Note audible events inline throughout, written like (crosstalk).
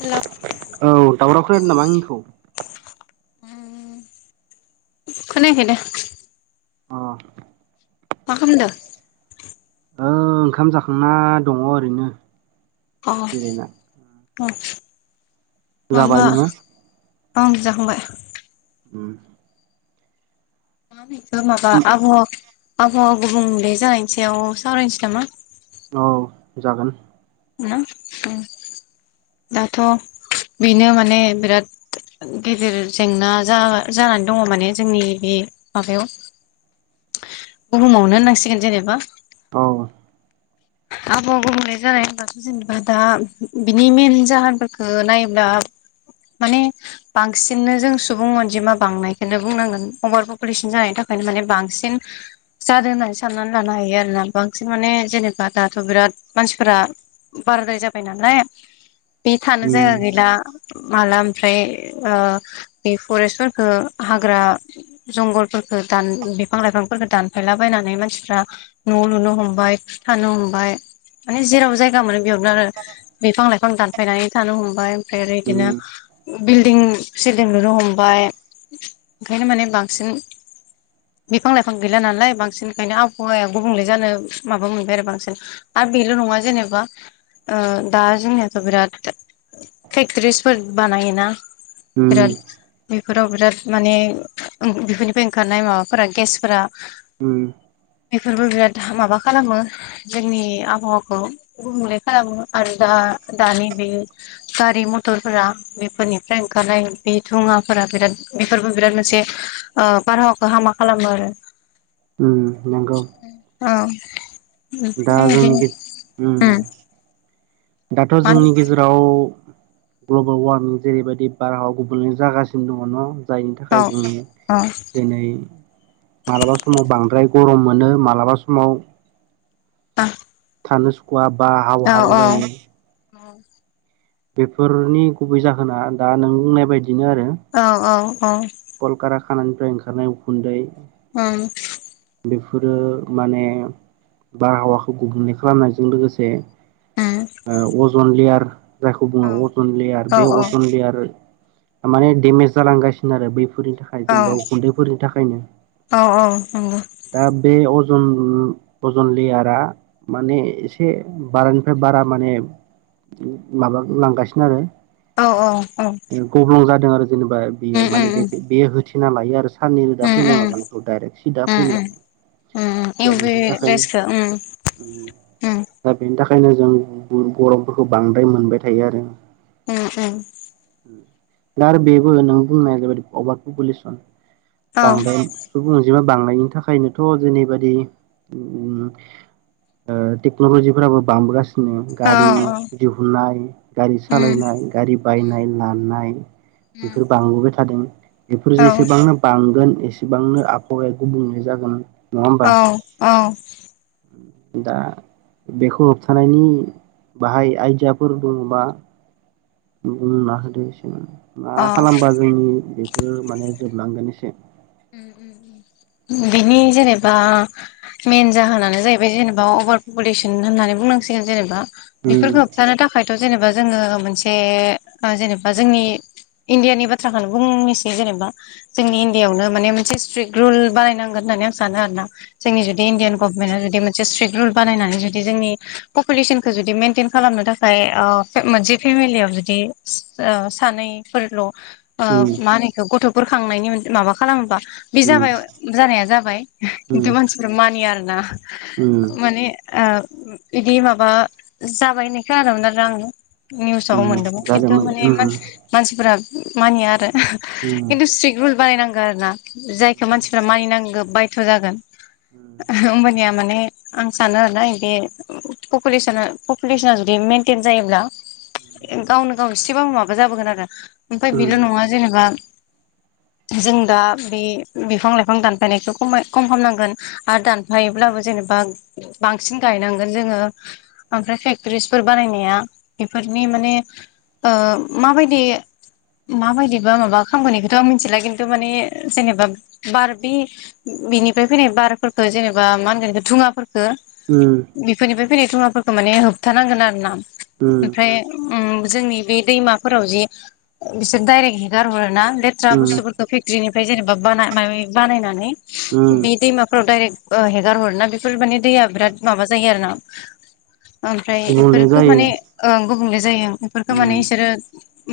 Hello औ दावराव खोनादों नामा आंनिखौ उम खोनायाखै दे अ मा खालाम दों ओ ओंखाम जाखांना दङ ओरैनो अ जिरायना (inaudible) जाबाय नोङो उम जाखांबाय उम मा बेखौ माबा आबहाव आबहावा गुबुंले जानायनि सायाव सावरायनोसै नामा? औ जागोन उम उम दाथ' बेनो माने बिराद गिदिर जेंना जाना जानानै दङ माने जोंनि बे माबायाव बुहुमावनो होननांसिगोन जेनेबा औ आबहावा गुबुंले जानाय होनोब्लथ' जेनेबा दा बिनि मेन जाहोनफोरखौ नायोब्ला माने बांसिननो जों सुबुं अनजिमा बांनायखौनो बुंनांगोन अभार पपुलेसन जानायनि थाखाय ओंखायनो माने बांसिन जादों होननानै साननानै लानो हायो आरोना बांसिन माने जेनेबा दाथ' बिराद मानसिफोरा बाराद्राय जाबाय नालाय बे थानो उम जायगा गैला माला ओमफ्राय ओ बे फरेस्टफोरखौ हाग्रा जंगलफोरखौ दान बिफां लाइफांफोरखौ दानफायला बायनानै मानसिफ्रा न' लुनो हमबाय थानो हमबाय माने जेराव जायगा मोनो बेयावनो आरो बिफां लाइफां दानफायनानै थानो हमबाय ओमफ्राय आरो बिदिनो उम बिल्डिं सिल्डिं लुनो हमबाय ओंखायनो माने बांसिन बिफां लाइफां गैला नालाय बांसिन ओंखायनो आबहावाया गुबुंले जानो माबा मोनबाय आरो बांसिन आरो बेल' नङा जेनेबा ओ दा जोंनियाथ' बिराद फेक्टरिसफोर बानायोना उम बिराद बेफोराव बिराद माने बेफोरनिफ्राय ओंखारनाय माबाफोरा गेस फोरा उम बेफोरबो बिराद हा माबा खालामो जोंनि आबहावाखौ गुबुंले खालामो आरो दा दानि बे गारि मथर थरफोरा बेफोरनिफ्राय ओंखारलनाय बे दुंङाफोरा बिराद बेफोरबो बिराद मोनसे ओ बारहावखौ हामा खालामो आरो उम नंगौ औ दा जोंनि गे उम दाथ' मा जोंनि गेजेराव ग्लबेल वार्मिं जेरै बायदि बारहावा गुबुंलै जागासिनो दंङ न जायनि थाखाय जोङो होनो दिनै मालाबा समाव बांद्राय गरम मोनो मालाबा समाव (inaudible) थानो सुखुवा बा हाव हाव जायो। (inaudible) बेफोरनि गुबै जाहोना दा नों बुंनाय बायदि अ अ अ कलकार खानानिफ्राय ओंखारनाय उखुन्दै उम बेफोरो माने बारहावाखौ गुबुंले खालामनायजों लोगोसे ओ अजन लेयार जायखौ बुङो अजन लेयार बे अजन लेयार माने डेमेज जालांगासिनो आरो बैफोरनि थाखाय जेनेबा गुन्दैफोरनि थाखायनो औव औव नंगौ। उम अजन लेयारा माने एसे बारानिफ्राय बारा माने माबा लांगासिनो आरो औ औ नंगौ औ गब्लं जादों आरो जेनेबा उम बियो उम माने होथे ना लायो आरो साननै रोदा उम फैनाय उम माबानायखौ दडाइरेक्ट सि दा उम उम फैनायखौ उम दा इउ भि बेफोरनि थाखायनो रेसखौ उम उम उम दा बेनि थाखाय ओंखायनो जों गरमफोरखौ बांद्राय मोनबाय थायो आरो उम उम दा आरो बेबो नों बुंनाया जोबोद अभारपुलेसन औ बांद्राय सुबुं अन जिमा बांनायनि थाखायनोथ' जेनैबादि उम ओ टेक्न'लजिफोराबो बांबोगासि नो औ गारि औ दिहुननाय गारि उम सालायनाय गारि उम बायनाय लानाय उम बेफोर बांबोबाय थादों। बेफोर औ जेसेबांनो बांगोन एसेबांनो आबहावाया गुबुंले जागोन नङा होमबा औव-औव दा बेखौ होबथानायनि बाहाय आइडियाफोर बुंना होदो एसेमान। मा अ खालामबा जोंनि बेफोरो माने जोबलांगोन एसे उम-उम बिनि जेनेबा मेन जाहोनानो जाहैबाय जेनेबा अभार पुलेसन होननानै बुंनांसिगोन जेनेबा उम बेफोरखो होबथानो थाखायथ' जेनेबा जोङो मोनसे ओ जेनेबा जोंनि इण्डियानि बाथ्राखौनो बुंनोसै जेनेबा उम जोंनि इण्डियाआवनो माने मोनसे स्ट्रिक रुल बानायनांगोन होननानै आं सानो आरो ना जोंनि जुदि इन्डियान गभमेन्ट जुदि मोनसे स्ट्रिक्ट रुल बानायनानै जुदि जोंनि पपुलेसनखौ जुदि मेनटेन खालामनो थाखाय ओ मोनसे फेमिलियाव जुदि सानैफोरल' ओ मा होनो इखो गथ'फोर खांनायनि माबा खालामोबा बे उम जाबाय जानाया जाबाय खिन्थु उम मानसिफोरा मानिया आरोना उम माने ओ ओम बिदि माबा जाबायहोननाय खोनादोंमोन आरो आङो। निउसाव उम मोनदोंमोन खिन्थु जागौमोन माने उम मानसि-मानसिफोरा मानिया आरो उम (unintelligible) खिन्थु स्ट्रिक रुल बानायनांगौ आरो ना जायखौ मानसिफ्रा मानिनांगौ बायध' जागोन। ओमबानिया माने आं सानो आरोना ओयबे पपुलेसना-पपुलेसना जुदि मेनटेन जायोब्ला गावनो गाव एसेबाब माबा जाबोगोन आरो ओमफ्राय बेल' नङा जेनेबा जों दा बे बिफां लाइफां दानफायनायखौ खमाय खम खालामनांगोन आरो दानफायोब्लाबो जेने बा बांसिन गायनांगोन जोङो ओमफ्राय फेक्टरिसफोर बानायनाया बेफोरनि माने ओ माबायदि-माबायदिबा माबा खामगोन बिखौथ' आं मिथिला खिनथु माने जेनेबा बार बे बिनिफ्राय फैनाय बारफोरखौ जेनेबा मा होनगोन धुङाफोर खो उम बेफोरनिफ्राय फैनाय धुङाफोरखौ माने होबथानांगोन आरो ना उम ओम जोंनि बे दैमाफोराव जि बिसोर डाइरेक हेगारहरो ना लेथ्रा उम बुस्थुफोर फेक्ट्रिनिफ्राय जेनेबा बाना माबा-माबि बानायनानै उम बे दैमाफ्राव डायरेक ओ हेगार हर ना बेफोर माने दैया बिराद माबा जायो आरो ना ओमफ्राय गुबुंले इफोरखौ जायो माने ओं गुबुंले जायो इफोरखौ माने उम इसोरो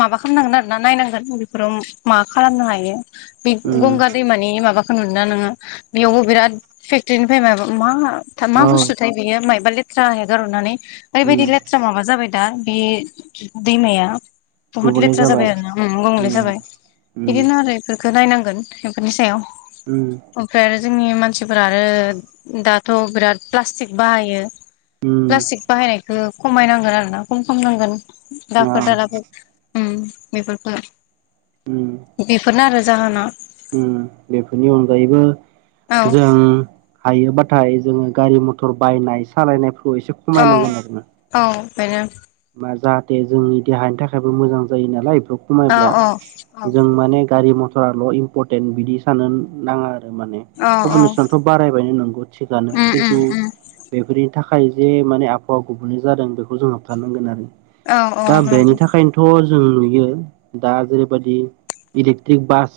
माबा खालामनांगोन आरोना नायनांगोन बेफोराव माबा खालामनो हायो। बे उम गंगा दैमानि माबा नुदों ना नोङो बेयावबो बिराद फेक्टरनिफ्राय मायबा मा मा औ बुस्थुथाय बेयो मायबा लेथ्रा हे गार'नानै उम ओरैबायदि लेथ्रा माबा जाबाय दा बे दैमाया बहुत लेथ्रा जाबाय आरो ना गंले उम जाबाय उम बिदिनो आरो। बेखौ नायनांगोन बेफोरनि सायाव उम ओमफ्राय आरो जोंनि मानसिफोर आरो दाथ' बिराद प्लास्टिक बाहायो। उम प्लास्टिक बाहायनायखौ खमायनांगोन आरोना खम खामनांगोन औ दाखोर दालाफोर बेफोरखौ उम फोर आरो जाहोना। उम बेफोरनि अनगायैबो औ जों हायोबाथाय जोङो गारि मथर बायनाय सालायनायफोरखौ एसे औ खमायनांगोन आरोना। औ बेनो जाहाथे जोंनि देहानि थाखायबो मोजां जायो नालाय औ खमायब्ला औ औ जों माने गारि मथराल' इमपरटेन्ट बिदि साननो नाङा आरो। औ औ पप्युलेसनथ' बारायबायनो नंगौ थिगनो उम उम खिन्थु उम बेफोर थाखाय जे माने आबहावा गुबुनै जादों बेखौ जों हाबथानांगोन आरो। औ औ दा बेनि नंगौ थाखायनोथ' जों नुयो दा जेरैबायाददि इलेक्ट्रिक बास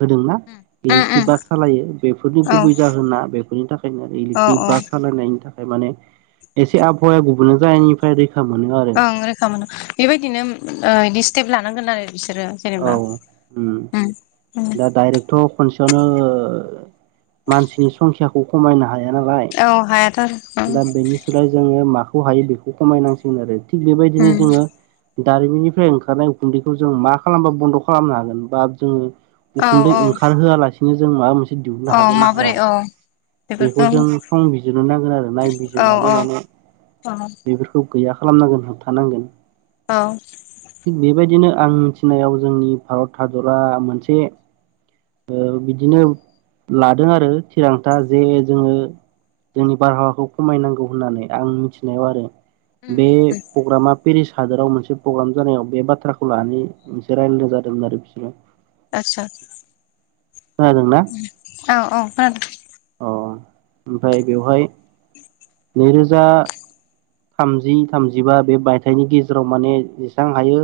होदोंना उम इलेक्ट्रिक उम बास सालायो बेफोरनि औ गुबै जाहोना बेफोरनि थाखायनो आरो औ इलेक्ट्रिक औ बास सालायनायनि थाखाय माने एसे आबहावाया गुबुनना जायनिफ्राय ओं रोखा मोनो बेबायदिनो बिदि स्टेप लानांगोन आरो बिसोरो औ जेनेबा उम उम दा डाइरेक्थ' खनसे बियावनो मानसिनि संखियाखौ खमायनो हायो गनाय नालाय औ हायाथ' आरो ओं दा बेनि सोलाय जोङो मा हायो बेखौ खमायनांसिगोन आरो थिग बेबायदिनो उम जोङो दारिमिननिफ्राय ओंखारनाय उखुन्दैखौ जों मा खालामबा बन्द' खालामनो हागोन बा जोङो औ उखुन्दै औ ओंखारहोआलासिनो जों माबा मोनसे दिहुननो औ हागोन ना हाया माबोरै औ बेखौ बेफोरखौ जों संबिजिरनो नांगोन आरो औ नायबिजिरनानै औ माने औ बेफोरखौ गैया खालामनांगोन हाबथानांगोन औ थि बेबायदिनो आं नियाबो जोंनि भारत हादरा मोनसे बिदिनो लादों आरो थिरांथा जे जोङो जोंनि बारहावाखौ खमायनांगौ होननानै आं मिथिनायाव आरो उम बे उम प्रग्रामा पेरिस हादोराव मोनसे प्रग्राम जानायाव बे बाथ्राखौ लानानै मोनसे रायल्लायनाय जादोंमोन आरो बिसोरो आचसा खोनादोंना औ औ। अ ओमफ्राय बेवहाय नैरोजा थामजि थामजिबा बे मायथाइनि गेजेराव माने जेसेबां हायो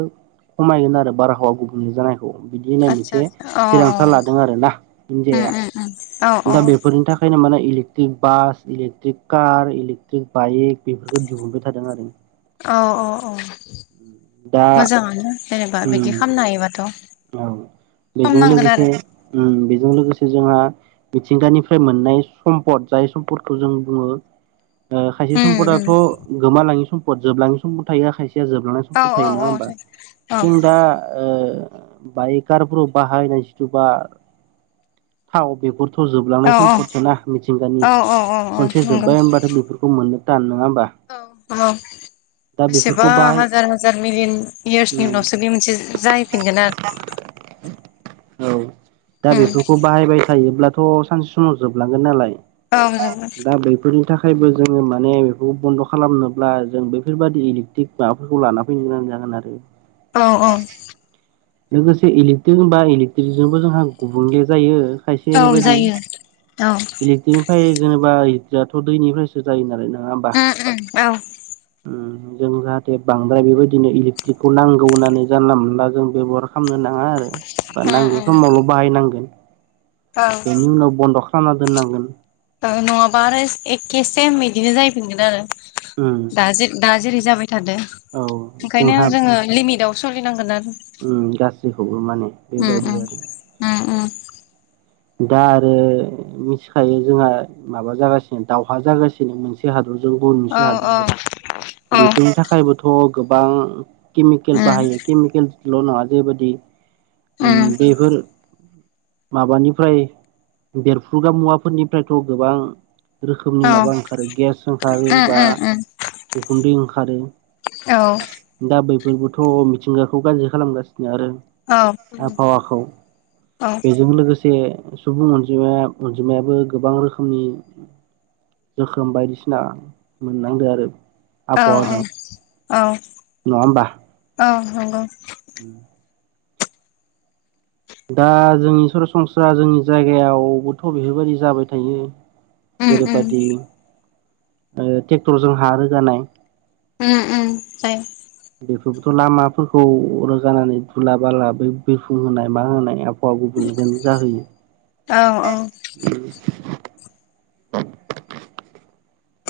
खमायगोन आरो बारहावा गुबुंनि जानाय बिदि होननाय आदसा मोनसे आदसा अ थिरांथा लादों आरोना इणन्डियाया अ औ दा बेफोरनि थाखाय बे माने इलेक electric bus electric car electric bike बेफोरखौ दिहुनबाय थादों आरो औ औ औ दा मोजाङानो जेनेबा बिदि उम खालामनो हायोबाथ' औ सम बेजों नांगोन लोगोसे आरो बेजों लोगोसे से जोंहा मिथिंगानिफ्राय मोननाय सम्पद जाय सम्पदखौ जों बुङो खायसे उम उम सम्पदाथ' गोमालाङि सम्फद जोबलाङि सम्पद थायो खायसे जोबलांनाय औ समपद औ थायो नङा औ होमबा औ जों दा बाइकारफोराव बाहायनाय जिथु बा थाव बेफोर थ' जोबलांनाय औ समफोरस ना मिथिंगानि औ औ औ औ मोनसे नंगौ जोब्बाय होनबथाय बेफोरखौ मोननो दान नङा। होमबा औ औ दा बेसेबा बेफोरखौ बाहाय हाजार हाजार मिलियन इयार्सनि उम उनावसो बे मोनसे जाहैफिनगोन आरो औ दा उम बेफोरखौ बाहायबाय थायोब्ला थ' सानसे समाव जोबलांगोन नालाय औ जोबोद दा बेैफोरनि थाखायबो जोङो माने बेखौ बन्द' खालामनोब्ला जों बेफोरबादि इलेक्ट्रिक माबाफोरखौ लाना फैनो गोनां जागोन आरो औ औ लोगोसे इलेकट्रिक होनबा इलेकट्रिकजोंबो जोंहा गुबुंले जायो। खायसे औ ओरैबायदि जायो औ इलेक्ट्रिकनिफ्राय जेनेबा हिटिरथ' दैनिफ्रायसो जायो नालाय ना उम उम औ। उम जों जाहाथे बांद्राय बेबायदिनो इलेकट्रिकखौ नांगौ होननानै जानला मोनला जों बेब'हार खालामनो नाङा। थाङा आरो बा उम नांगौ उम समावल' बाहायनांगोन औ बेनि उनाव बन्द' खालामना दोननांगोन दालाय नङाबा आरो एखे सेम बिदिनो जायैफिनगोन आरो उम दा दा जेरै जाबाय थादों औ ओंखायनो जोंहा जोङो लिमिटाव सोलिनांगोन आरो उम गासैखौबो माने बेबायदि आरो ओम ओम दा आरो मिथिखायो जोंहा माबा जागासिनो दावहा जागासिनो मोनसे हाद (unintelligible) जों गुबुन औ मोनसे औ हादरजों औ बेफोरनि थाखायबोथ गोबां केमिकेल उम बाहायो केमिकेलल नङा जेबायदि ओम उम बेफोर माबानिफ्राय बेरफ्रुग्रा मुवाफोरनिफ्रायथ गोबां रोखोमनि औ माबा ओंखारो गेस ओंखारो उम बा उम उम उखुन्दै ओंखारो औ गैबोथ' मिथिंगाखौ गाज्रि खालामगासिनो आरो औ आबहावाखौ बेजों लोगोसे से सुबुं अनजिमाया अनजिमायाबो गोबां रोखोमनि जोखोम बायदिसिना मोननांदों आरो औ आब हावाजों औ नङा होमबा औ नंगौ दा जोंनि सरासनस्रा जोंनि जायगायावबोथ' बेफोरबायदि जाबाय थायो उम उम जेरैबायादि ओ ट्रेक्टरजों हा रोगानाय उम उम जायो बेफोरबोथ' लामाफोरखौ रोगानानै दुला बाला बि बिरफुं होनाय मा होनाय हा गुबुनलोन जाहोयो औ औ (unintelligible) औ (unintelligible)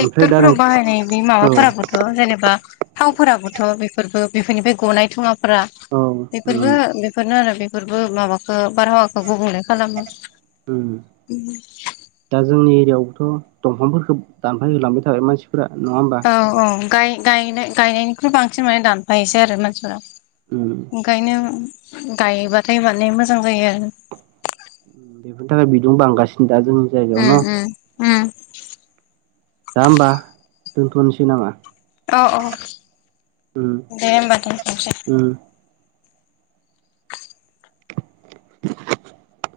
ओमफ्राय दा बाहायनाय बे माबाफोराबोथ' जेनेबा थावफोराबोथ' बेफोरबो बेफोरनिफ्राय गनाय धुङाफोरा औ उम बेफोरबो बेफोरनो आरो बेफोरबो माबाखौ बारहावाखौ गुबुंले खालामो उम यावथ' दंफांफोरखौ दानफाय होलांबाय थाबाय मानसि औ औ गाय गायनाय गायनायनिख्रुइ बांसिन माने दानफायोसै आरो मानसिफोरा उम ओंखायनो गायबाथाय माने मोजां जायो आरो बेफोरनि थाखाय बिदुं बांगासिनो दा जोंनि जायगायाव उम न उम उम दा होमबा दोनथ'नोसै नामा औ औ उम दे होमबा दोनथ'नोसै उम (unintelligible)